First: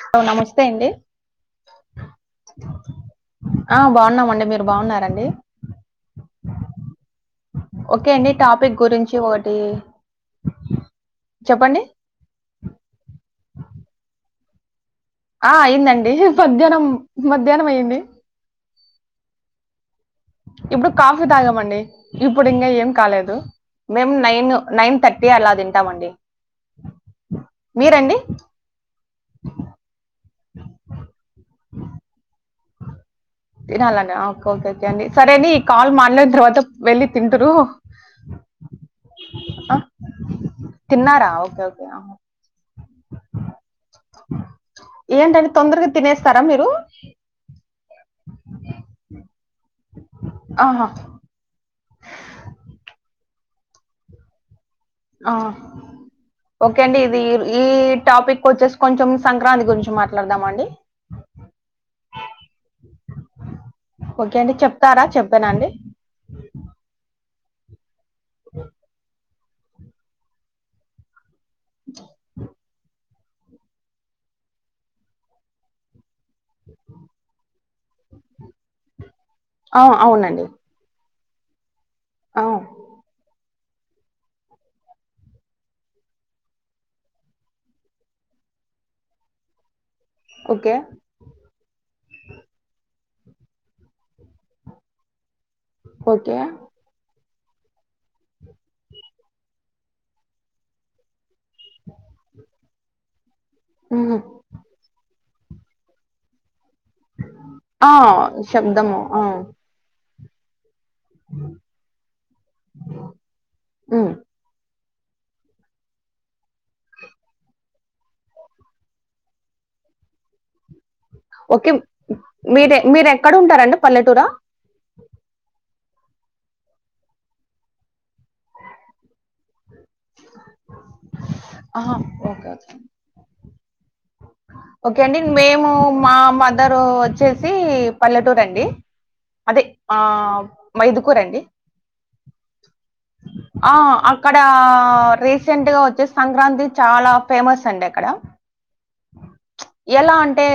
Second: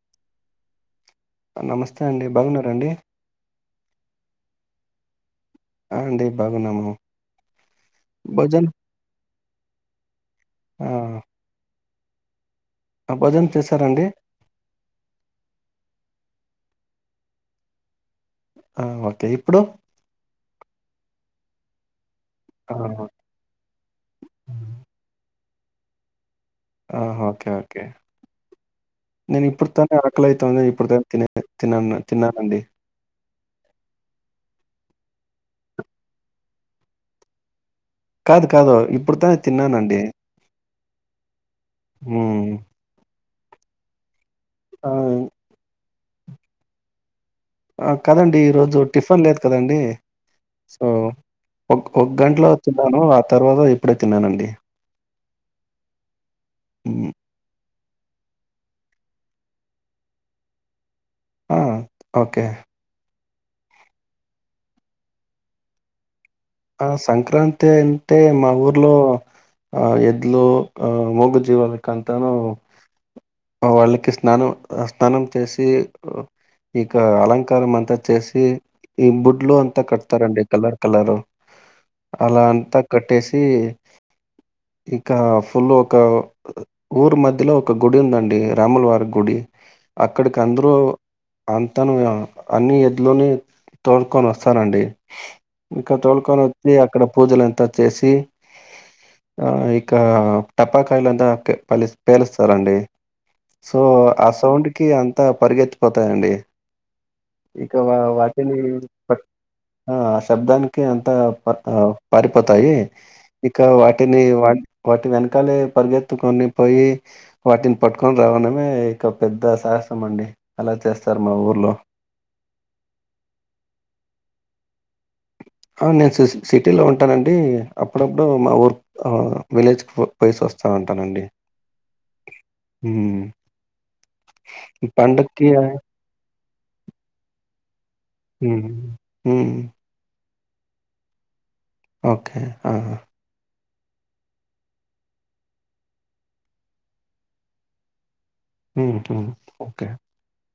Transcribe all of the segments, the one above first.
Hello నమస్తే అండి నమస్తే అండి బాగున్నారా అండి ఆ బాగున్నామండి మీరు బాగున్నరా అండి ఆ అండి బాగున్నాము ఓకే అండి భోజన్ టాపిక్ గురించి ఒట్ టి ఆ చెప్పండి ఆ భోజనం చేసారా అండి ఆ అయిందండి మధ్యాహ్నం మధ్యాహ్నం అయ్యింది ఓకే ఇప్పుడు ఇప్పుడు కాఫీ తాగమండి ఇప్పుడు ఇంకా ఆ! ఏం కాలేదు మేము నైన్ నైన్తట్టి అలా తింటమ్ అండి ఆ ఓకే ఓకే నేను ఇప్పుడు తో ఆక్లై ంది ఇప్పుడు తిన తినన్న తిన్నానండి ఆ తినాల అండి ఓకే ఓకే ఓకే అండి సరే ఈ కాల్ మాట్లాడిన తర్వాత వెళ్ళి తిందురు కాదు కాదు ఇప్పుడు తోనే తిన్నానండి తిన్నారా ఓకే ఓకే హ్మ్. ఆ! ఏంటండి తొందరగా తినేస్తారా మీరు కాదండి ఈరోజు టిఫిన్ లేదు కదండి సో ఆహా ఒక ఒక్క గంటలో తిన్నాను ఆ తర్వాత ఇప్పుడే తిన్నానండి ఆ ఓకే అండి హ్మ్. ఇది ఈ టాపిక్ వచ్చేసి కొంచెం సంక్రాంతి గురించి మాట్లాడదామ అండి ఆ ఓకే ఓకే అండి చెప్తారా చెప్పానా అండి ఆ సంక్రాంతి అంటే మా ఊర్లో ఆ ఎద్దులు ఆ ముగ జీవాలకాంతనూ వాళ్ళకి స్నానం స్నానం చేసి ఇక అలంకారం అంతా చేసి ఈ బుడ్లు ఆ, అంతా కడతారండి అవునండి కలర్ కలరు అలా ఆ, అంతా కట్టేసి ఇంకా ఫుల్ ఒక ఊరు మధ్యలో ఒక గుడి ఉందండి రాములవారి గుడి అక్కడికి అందరూ ఓకే అంతను అన్ని ఎద్దులను తోడ్కొని వస్తారండి ఇంకా తోడ్ ఓకే అక్కడ పూజలంతా చేసి ఇక టప్పాకాయలుంతా పె పలు పేలుస్తారంండి సో ఉ ఆ సౌండ్ కి అంతా పరిగెత్తిపోతాయండి ఇక ఆ, వా వాటిని శబ్దము ప ఆ, ఆ శబ్దానికి అం అంత ప పారిపోతాయి ఇక ఉమ్. వాటిని వా వాటి వెనకాలే పరిగెత్తుకొని పోయి వాటిని పట్టుకొని రావడమే ఇక పెద్ద సాహసం అండి అలా చేస్తారు మా ఓకే ఊర్లో మీరే మీరెక్కడుంటారండి పల్లెటూరా నేను సి సిటీలో ఉంటానండి అప్పుడప్పుడు మా ఊర్క్ విలేజ్ పో పోయేసి వస్తానుంటానండి ఆహా, ఓకే ఓకే ఓకే అండి మేము ఆహ్, మా మదర్ వచ్చేసి పల్లెటూరు హ్మ్. అండి హ్మ్. అదే మైదుకూరండి ఓకే ఆ అక్కడ రీసెంట్గా వచ్చేస్ సంక్రాంతి చాలా ఫేమస్ అండి అక్కడ ఓకే ఎలా అంటే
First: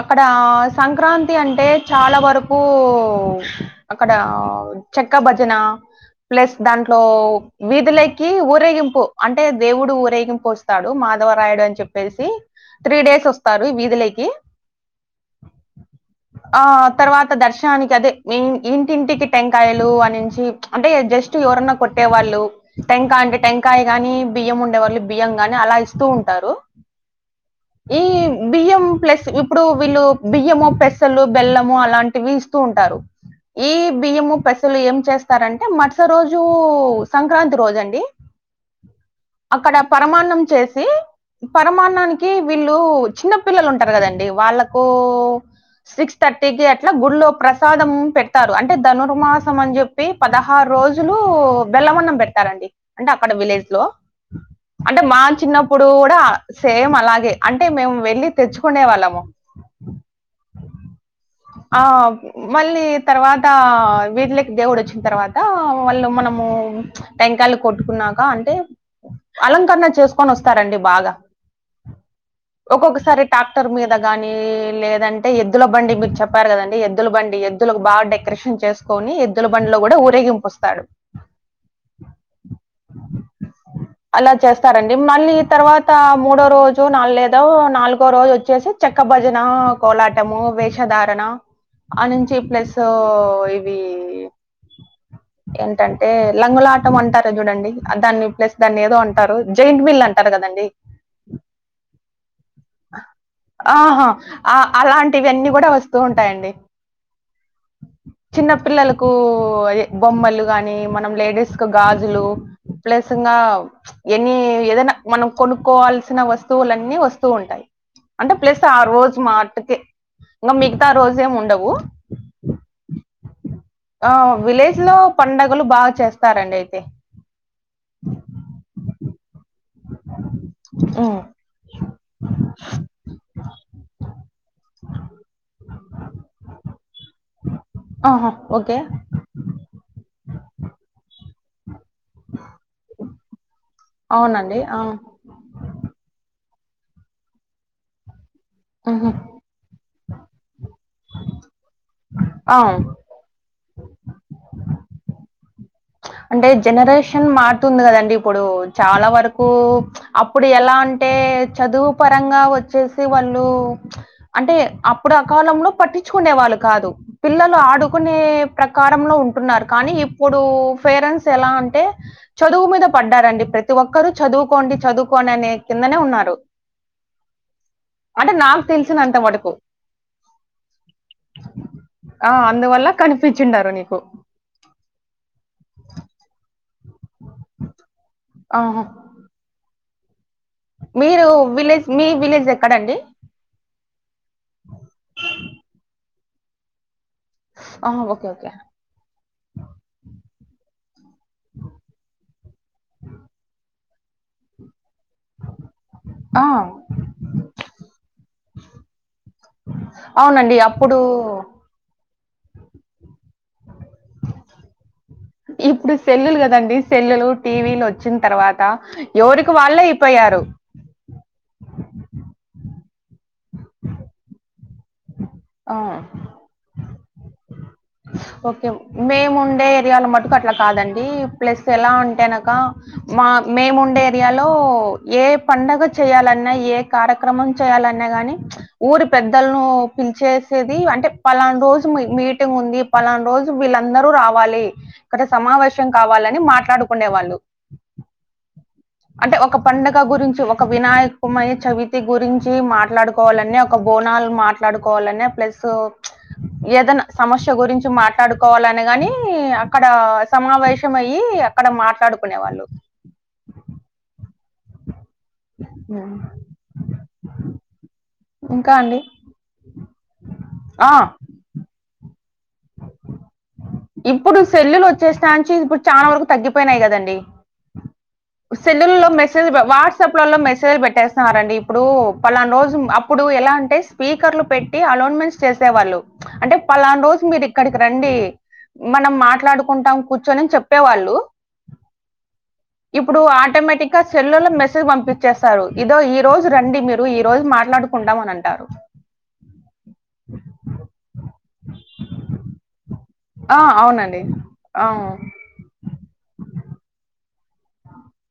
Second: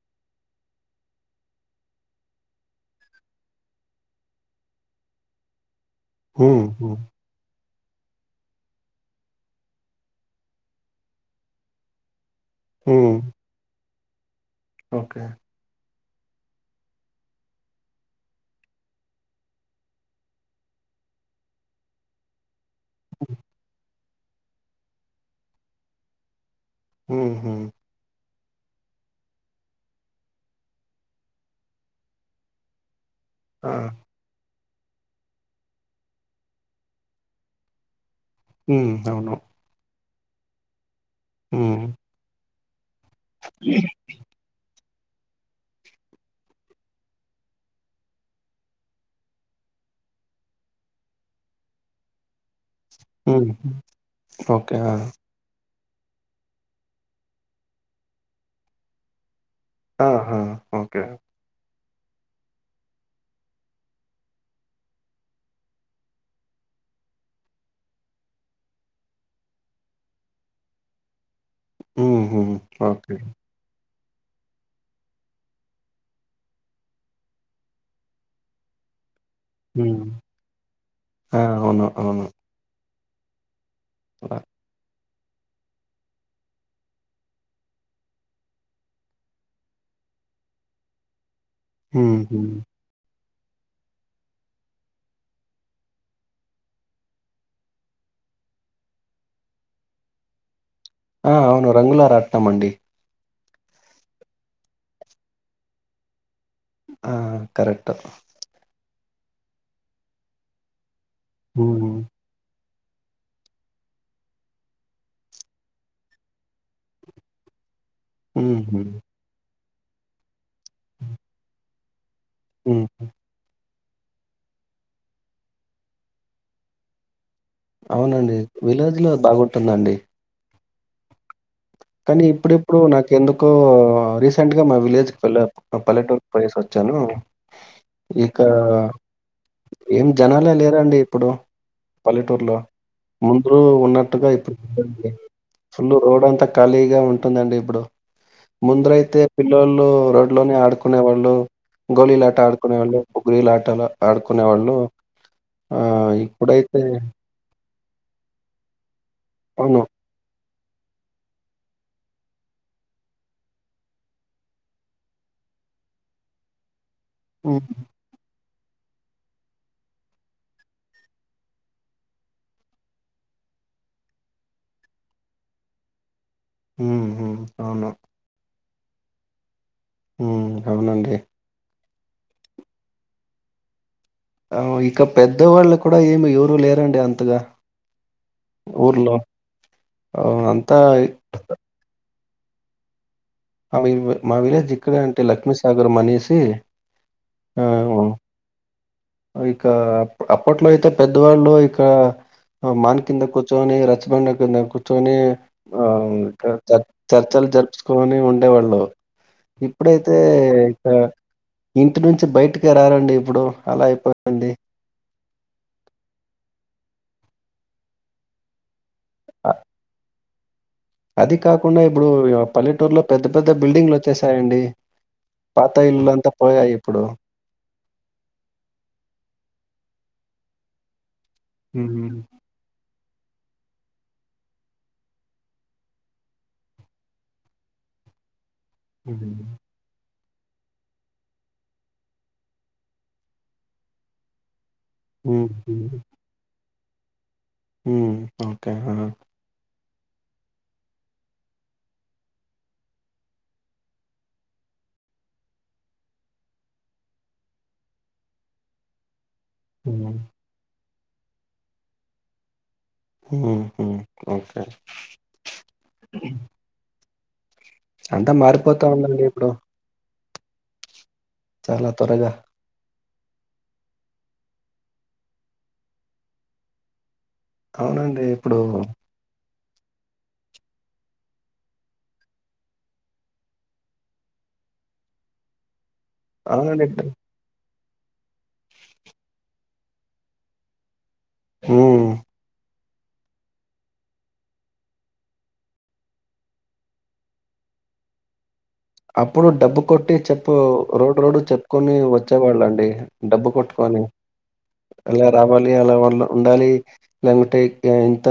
అక్కడ సంక్రాంతి అంటే చాలా వరకు అక్కడ చెక్క భజన ప్లస్ హ్మ్. హ్మ్. దాంట్లో వీధులకి ఊరేగింపు అంటే దేవుడు ఊరేగింపు వస్తాడు మాధవరాయుడు అని చెప్పేసి త్రీ హ్మ్. డేస్ వస్తారు వీధిలోకి ఓకే ఆ ఆ తర్వాత దర్శనానికి అదే ఇంటింటికి టెంకాయలు అ నుంచి అంటే జస్ట్ ఇవరన్నా కొట్టేవాళ్ళు టెంకాయ అంటే టెంకాయ గానీ బియ్యం ఉండే వాళ్ళు బియ్యం కానీ అలా ఇస్తూ ఉంటారు ఉహు ఈ బి య్యం ప్లస్ ఇప్పుడు వీళ్ళు బియ్యము పెస్సలు బెల్లము అలాంటివి ఇస్తూ ఉంటారు ఈ ఆ! బియ్యము పెస్సలు ఏం చేస్తారంటే మరుసటీ రోజు సంక్రాంతి రోజు అండి ఉ అవును అక్కడ పరమాన్నం చేసి హ్మ్. పరమాన్నానికి వీళ్ళు చిన్న పిల్లలు ఉంటారు కదండి వాళ్ళకు సిక్స్ థర్టీ కి అట్లా గుళ్లో ప్రసాదం పెడతారు అంటే ధనుర్మాసం అని చెప్పి పదహారు రోజులు రోజులు బేల్లంఅన్నం పేడ్తరండి అంటే అక్కడ హ్మ్. విలేజ్ లో ఓకే. ఆ! అంటే మా చిన్నప్పుడు కూడా సేమ్ అలాగే అంటే మేము వెళ్ళి తెచ్చుకునే వాళ్ళము అహ ఓకే ఆ మళ్ళీ తర్వాత వీదిలోకి దేవుడు వచ్చిన తర్వాత వాళ్ళు మనము టెంకాయలు కొట్టుకున్నాక అంటే అలంకరణ చేసుకొని వస్తారండి బాగా హ్మ్. హ్మ్. ఓకే. ఒక్కొక్కసారి టాక్ క్టార్ మీద కానీ లేదంటే ఎద్దుల బండి మీరు చెప్పారు కదండి ఎద్దుల బండి ఎద్దులకు బాగా డెకొరేషన్ చేసు కోని ఎద్దుల బండ్లో కూడా హ్మ్. ఊరేగింపుస్తంది ఆ అవును అవును అలా చేస్తారండి మళ్ళీ తర్వాత మూడో రోజు న లేదా నాలుగో రోజు వచ్చేసి చక్క భజన కోలాటము వేషధారణ ఆ హ్మ్. నుంచి హ్మ్. ప్లస్ లొ ఇవి ఏంటంటే లంగుల ఆటం అంటార్ చూడండి దాన్ని ప్లస్ దాన్ని ఏదో అంటారు జయింట్ వీల్ అంటారు కదండి ఆ అవును రంగులరాట్నం అండీ ఆహా ఆ అలాంటివన్నీ కూడా వస్తూ ఉంటాయండి ఆ కరెక్ట్ చిన్న పిల్లలకు అదే బొమ్మలు గాని మనం లేడీస్ కు హ్మ్. గాజులు ప్లస్ సింగా ఎన్ని ఏదైనా మనం కొనుక్కోవాల్సిన వస్తువులన్నీ వస్తూ ఉంటాయి అంటే ప్లస్ ఆ హుహు. రోజు మాటుకే ఇంకా మిగతా రోజ్ ఏమి ఉండవు హమ్ ఆ విలేజ్ లో పండగలు బాగా చేస్తారండి అయితే అవునండి విలేజ్ లో బాగుంటుందండి ఉమ్ కానీ ఇప్పుడిప్పుడు నాకు ఎందుకో రీసెంట్‌గా మా విలేజ్ కి వెళ్ళాను మా పల్లెటూరికి పోయేసి వచ్చాను ఆహా ఓకే ఏం జనాలే లేరాండి ఇప్పుడు పల్లెటూర్లో ముందురు ఉన్నట్టుగా ఇప్పుడు అవునండి ఆ. [unintelligible] ఫుల్ రోడ్ అంతా ఖాళీగా ఉంటుందండి ఇప్పుడు ఉహు. ముందరైతే పిల్లోల్లు రోడ్లోనే ఆడుకునే వాళ్ళు గోలీలాట ఆ ఆడుకునేవాళ్ళు ఓగిరిల్ల ఆటల ఆడుకునే వాళ్ళు ఆ అంటే జనరేషన్ మారుతుంది కదండి ఇప్పుడు చాలా వరకు అవును. అప్పుడు ఎలా అంటే చదువు పరంగా వచ్చేసి వాళ్ళు అంటే అప్పుడు ఆ కాలంలో పట్టిచుకునే వాళ్ళు కాదు పిల్లలు హ్మ్. ఆడుకునే ప్రకారంలో ఉంటున్నారు కానీ ఇప్పుడు పేరెంట్స్ ఎలా అంటే చదువు మీద పడ్డారండి ప్రతి ఒక్కరూ చదువుకోండి చదువుకోండి అనే కిందనే ఉన్నారు హ్మ్ హు అవును అంటే నాకు తెలిసినంత మటుకు హ్మ్ అవునండి ఆ అందువల్ల కనిపిచిండరు నీకు ఆ ఇక పెద్దవాళ్ళు కూడా ఏమి యూ రు లేరండి అంతగా ఆహా! ఊర్లో ఆ అన్ మీరు విలేజ్ మీ విలేజ్ ఎక్కడండి అవి ఇవ్ మా విలేజ్ ఇక్కడే అంటే లక్ష్మీ సాగరం అనేసి ఆ ఆహ్, ఓకే ఓకే ఇక అప్ అప్పట్లో అయితే పెద్దవాళ్ళు ఇక ఆ మాన్ కింద కూచ్చోని రచ్చబండ కింద కూ చ్చోని ఆ ఆ! చ చర్చలు జరుపుకొని ఉండేవాళ్ళు ఇప్పుడైతే అవునండి. ఇక అప్పుడు ఇంటి నుంచి బయటికే రారండి ఇప్పుడు అలా అయిపోయిందండి ఇప్పుడు సెల్లులు కదండి సెల్లులు టీ వీ లు వచ్చిన తర్వాత అ ఎవరికి వాళ్ళు అయిపోయారు అది కాకుండా ఇప్పుడు ఇగ పల్లెటూరులో పెద్ద పెద్ద బిల్డింగ్లు వచ్చేసాయండి పాత ఆ! ఇల్లులంతా పోయాయ్ ఇప్పుడు ఓకే మేము ఉండే ఏరియాల మటుకు అట్లా కాదండి ప్లస్ ఎలా హుహు. అంటే అనక మా మేముండే ఏరియాలో ఏ పండగ చేయాలన్నా ఏ కార్యక్రమం చేయాలన్నా గాని ఊరి హ్మ్. పెద్దలను పిలిచేసేది అంటే పలానా రోజు మీ మీట్ టింగ్ ఉంది పలానా రోజు వీళ్ళందరూ రావాలి అక్కడ హ్మ్. సమావేశం హ్మ్. కావాలని మాట్లాడుకునేే వాళ్ళు హ్మ్ ఓకే ఆ అంటే ఒక పండగ గురించి ఒక వినాయకమై చవితి గురించి మాట్లాడుకోవాలనా ఒక బోనాలు మా ట్లాడుకోవాలన్యా ప్లసూ ఏదన్న సమస్య గురించి మాట్లాడుకోవాలని గాని అక్కడ హ్మ్. సమావేస్ శం అయి అక్కడ మాట్లాడుకునే వాళ్ళు హ్మ్ హు ఓకే మ్మ్ అంతా ఇంకా మారిపోతా అండి. ఉందండి ఇప్పుడు ఆ చాలా త్వరగా ఇప్పుడు సెల్లులు వచ్చేసినకడ్నుండ్చి ఇప్పుడు చాలా వరకు తగ్గిపోయినాయి కదండి అవునండి ఇప్పుడు సెలూన్ లో మెస్ వాట్సాప్లలో మెసేజ్ పెట్టేస్తున్నారండి ఇప్పుడు పలానా రోజు అప్పుడు ఎలా అంటే స్పీకర్లు పెట్టి అలోన్మెంట్స్ చేసేవాళ్ళు అంటే అవునండి. పలానా ఇప్పుడు రోజ్ మీరీ ఇక్కడికి రండి మనం మాట్లాడుకుంటాం కూర్చొని అని చెప్పేవాళ్ళు ఊ ఇప్పుడు ఆటోమేటిక్ గా సెల్లో మెసేజ్ పంపించేస్తారు. ఇదో ఈ రోజు రండి మీరు ఈ రోజు మాట్లాడుకు కుంటాం అనంటారు అప్పుడు డప్పు కొట్టి చెప్పు రోడ్ రోడ్ చెప్పుకొని వచ్చేవాళ్ళండి డబ్బు ఆ కొట్టుకొని అవునండి ఆ, అలా రావాలి అలా ఉండాలి ఒకటే ఇంత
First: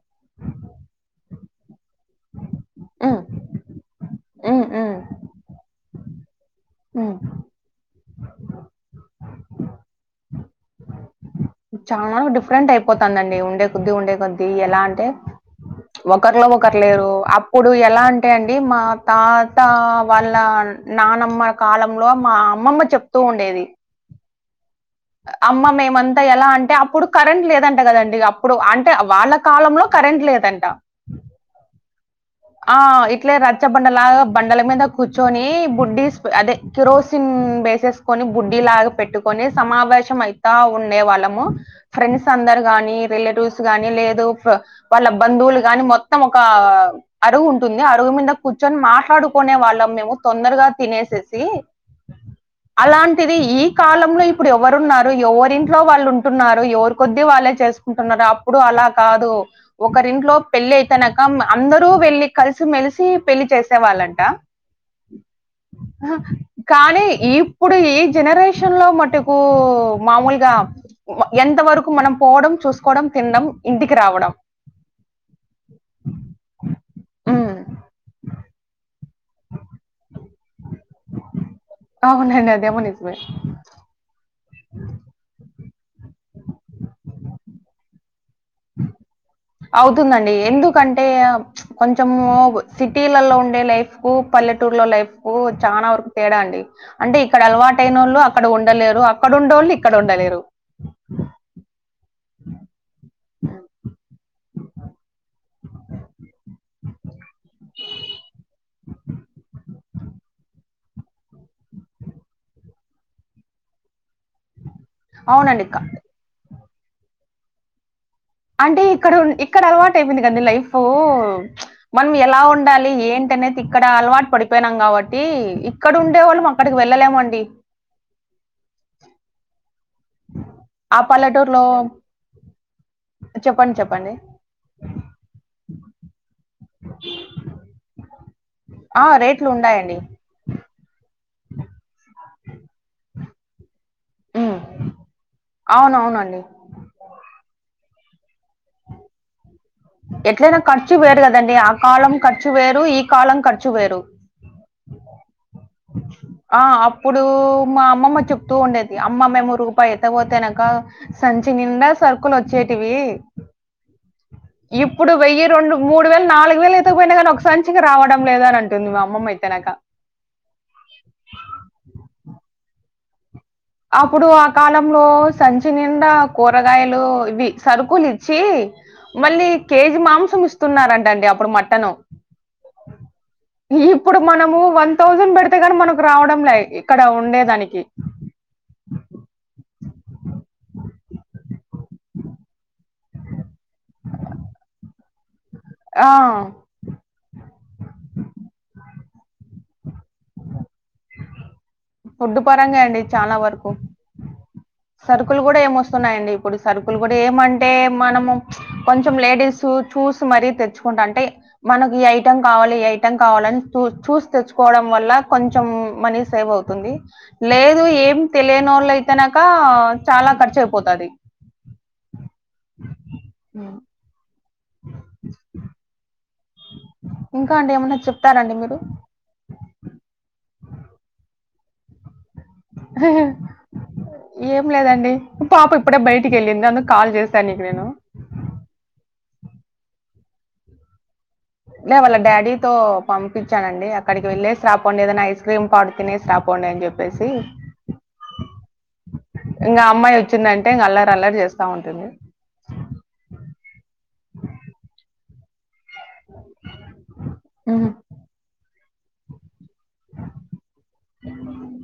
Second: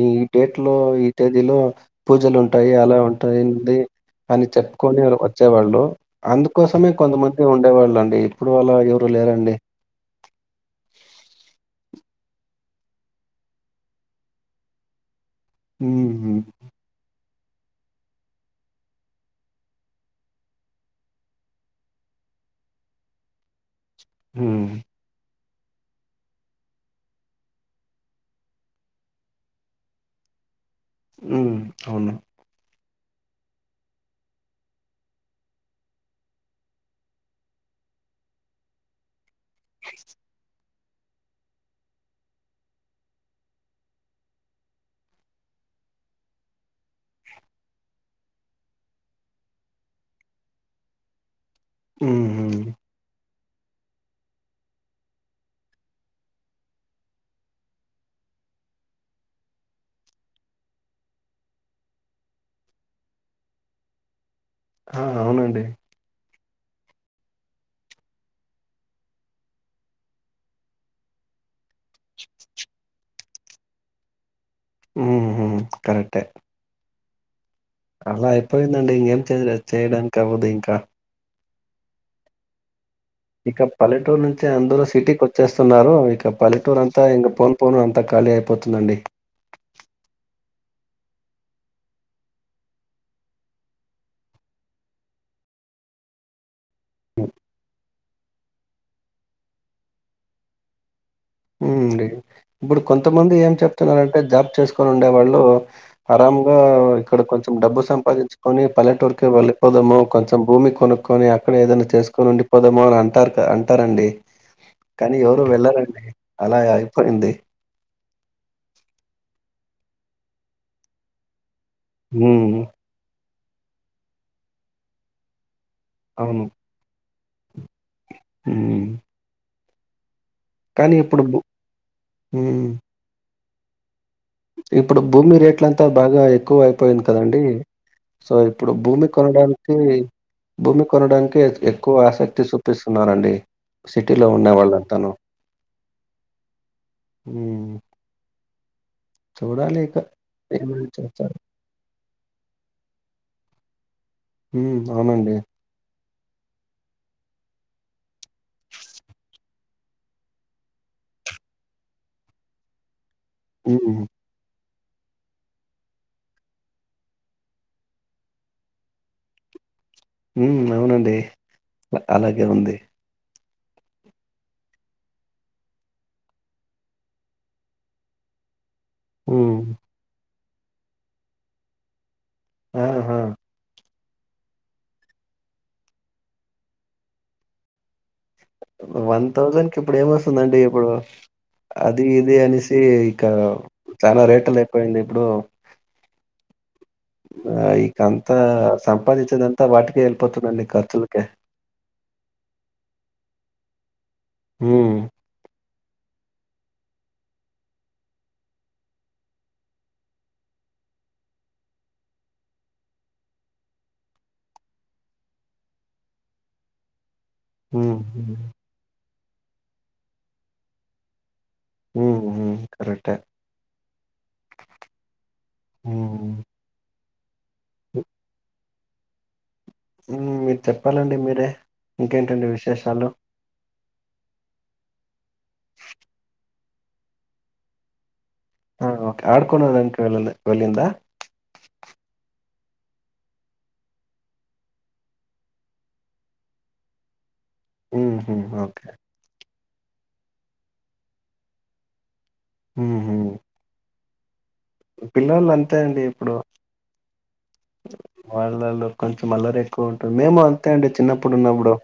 ఈ డేట్ లో ఈ తేదీలో పూజలుంటాయి అలా ఉమ్, ఉంటాయేంది ఉమ్, ఉమ్, చెప్పుకొలేరు వచ్చేవాళ్ళు అందుకోసమే ఉమ్. కొంతమం ఉండేవాళ్ళండి ఇప్పుడు అలా ఎవరు లేరండి చానా డిఫరెంట్ అయిపోతందండి ఉండే కొద్ది ఉండే కొద్ది ఎలా అంటే హ్మ్. ఒకరిలో ఒకరు లేరు అప్ అప్పుడు ఎలా అంటే అండి మా తాత వాళ్ళ నానమ్మ కాలంలో మా అమ్మమ్మ చెప్తూ ఉండేది. ఊ అమ్మ మేమంతా ఎలా అంటే అప్పుడు కరెంట్ లేదంట కదండి అప్పుడు అంటే వాళ్ళక్ కాలంలో కరెంట్ లేదంట ఉ అవును ఆ ఇట్లే రచ్చబండలాగా బండల మీద కూర్చొని బుడ్డిస్ అదే కిరోసిన్ వేసేసుకొని బుడ్డి లాగా పెట్టు కొని సమావేశం అయితా ఉండేవాళ్ళము ఫ్రెండ్స్ అందరు గానీ రిలేటివ్స్ గానీ లేదు ఫా వాళ్ళ బంధువులు గాని మొత్తం ఒక అరుగు ఉంటుంది అరుగు మీద కూర్చొని మాట్లాడుకునే వాళ్ళం మేము తొందరగా తినేసేసి హుహు. అలాంటిది ఈ కాలంలో ఇప్పుడు ఎవరున్నారు ఎవరింట్లో వాళ్ళు ఉంటున్నారు ఎవరి కొద్దీ వాళ్ళే చేస్ కుంటున్నారు‌ అప్పుడు అలా కాదు‌ ఒకరింట్లో పెళ్లి అయితే నక అందరు టు వెళ్ళి కలిసి మెలిసి పెళ్లి చేసేవాళ్ళంట ఆ అవునండి కానీ ఈ ఇప్పుడు ఈ జనరేషన్ లో మటుకు మామూలుగా ఎంత వరకు మనం పోవడం, చూసుకోవడం, తిండం ఇంటికి రావడం. ఉహు కరెక్టే ఊ అలా అయిపోయిందండి ఇంకేం చేయ, చేయడానికవ్వదింకా అవునండి అదేమో నిజమే ఇక పల్లెటూరు నుంచి అందరు సిటీకి వచ్చేస్త తున్నారు ఇక పల్లెటూరు అంతా ఇంకా పోను పోను అంతా ఖాళీ అయిపోతుందండి అవుతుందండి ఎందుకంటే కొంచెము సిటిల్లల్లో ఉండే లైఫ్ కు పల్లెటూర్లో లైఫ్ కు చానా వరకు తేడా అండి అంటే ఇక్కడ అలవాటయినోళ్ళు అక్కడ ఉండలేరు, అక్కడ ఉండేళ్ళు ఇక్కడ ఉండలేరు. హ్మ్. అండి. ఇప్పుడు కొంతమంది ఏం చెప్తున్నారంటే జాబ్ చేసుకొని ఉండే వాళ్ళు ఆరమ్గా ఇక్కడ కొంచెం డబ్బు సంపాదించుకొని పల్లెటూరుకే వెళ్లిపోదాము కొంచెం భూమి కొనుక్కొని అక్కడ ఏదైనా చేసుకొని ఉండి పదమో అని అంటారు క అంటారండి [inaudible] కానీ ఎవరు అవునండి. క వెళ్ళరండి అలాగా అయిపొయింది అంటే ఇక్కడ ఇక్కడ అలవాటు అయిపోయింది కదా లైఫ్ చ్ మనం ఎలా హ్మ్. ఉండాలి ఏంటనేది ఇక్కడ అలవాటు పడిపోయినాం కాబట్టి ఇక్కడ ఉండేవాళ్ళు అక్కడికి వెళ్ళలేమండి ఉం కానీ ఆ ఇప్పుడు భూ పల్లెటూరులో హ్మ్. చెప్పండి చెప్పండి ఇప్పుడు భూమి రేట్లంతా బాగా ఎక్కువ అయిపోయింది కదండి సో ఇప్పుడు ఆ! భూమి కొనడానికి రేట్లుండాయండి. భూమి కొనడానికే ఎక్కువ ఆసక్తి చూపిస్తున్నారండి సిటీలో ఉండే హ్మ్. వాలంతను అవునవునండి. ఉం చూడాలీ ఇక ఎట్లయినా ఏమేమి ఖర్చు వేరు చేస్తారు కదండి ఆ కాలం ఖర్చు వేరు ఈ కాలం ఖర్చు వేరు ఉం అవునండి ఆ ఆ అప్పుడు మా అమ్మమ్మ చెప్తూ ఉండేది అమ్మ మేము రూపాయి ఎత్తక పోతేనాక సంచి నిండా సరుకుల్ వచ్చేటివీ ఉమ్ ఇప్పుడు వెయ్యి రెండు మూడు వేలు నాలుగు వేలు ఎతకపోయినా గానీ ఒకసంచికి రావడం లేద అని అంట నువ్వు అమ్మమ్మా అయితే నాకా ఉమ్ అవునండి అలాగే ఉంది అప్పుడు ఆ కాలంలో సంచి నిండా కూరగాయలు ఇవి సరుకులు ఇచ్చి మళ్ళీ హ్మ్. కేజీ మాంసం ఇస్తున్నారంట అండి అప్పుడు మటన్ ఆహా ఇప్పుడు మనము వన్ థౌసండ్ పెడితే గాని మనకు రావడం లే ఇక్కడ ఉండేదానికి వన్ థౌజండ్ కి ఇప్పుడు ఎమ్ వస్తుందండి ఇప్పుడు అది ఇది అనేసి ఇక చాలా రేట్లు అయిపోయింది ఇప్పుడు ఆ ఆ ఇకంతా సంపాదించిదంతా వాటికే వెళ్ళిపోతుందండి ఖర్చులకే ఫుడ్ పరంగా అండి చాలా వరకు హ్మ్. సరుకులు కూడా ఏమొస్తున్నాయండి అప్పుడు సరుకులు కూడా ఏమంటే మనము కొంచెం లేడీస్ చూస్ మరీ తెచ్చుకుంటా అంటే మనకి ఈ ఐటెం కావాలి ఈ ఐటెం కావాలి అని చూసి తెచ్చుకోవడం వల్ల కొంచెం మనీ సేవ్ అవుతు తుంది లేదు హ్మ్. ఏం హ్మ్. తెలియనోలు అయితేనాక చాలా ఖర్చు అయిపోతది హు హమ్ కరెక్టే ఆ హ్మ్. ఇంకా అండి ఏమన్నా చెప్తారండి మీరు ఉమ్ మీరు చెప్పాలండి మీరే ఇంకేంటండి విషయం హ హ ఏం లేదండి పాప ఇప్పుడే బయటికి వెళ్ళింది అందుకే కాల్ చేశాను నీకు నేను ఆ ఓకే ఆడుకోనడానికి వేల్లలే వెలింద లే వాళ్ళ డాడీతో పంపించానండి అక్కడికి వెళ్లేేసి రాపోండి ఏదైనా ఐస్ క్రీమ్ పాడు తినేసి రాపోండి అని చెప్పి పైసి హూ హమ్ ఇంగ అమ్మాయి వచ్చిందంటే ఇంకా అల్లారి అల్లరి చేస్తా ఉంటుంది ఉహు పిల్లలు అంతే అండి ఇప్పుడు ఉమ్. వాళ్ళులొ కొంచెం అల్లరె కొట్టు మేము అంతే అండి చిన్నప్పుడు ఉన్నప్పుడు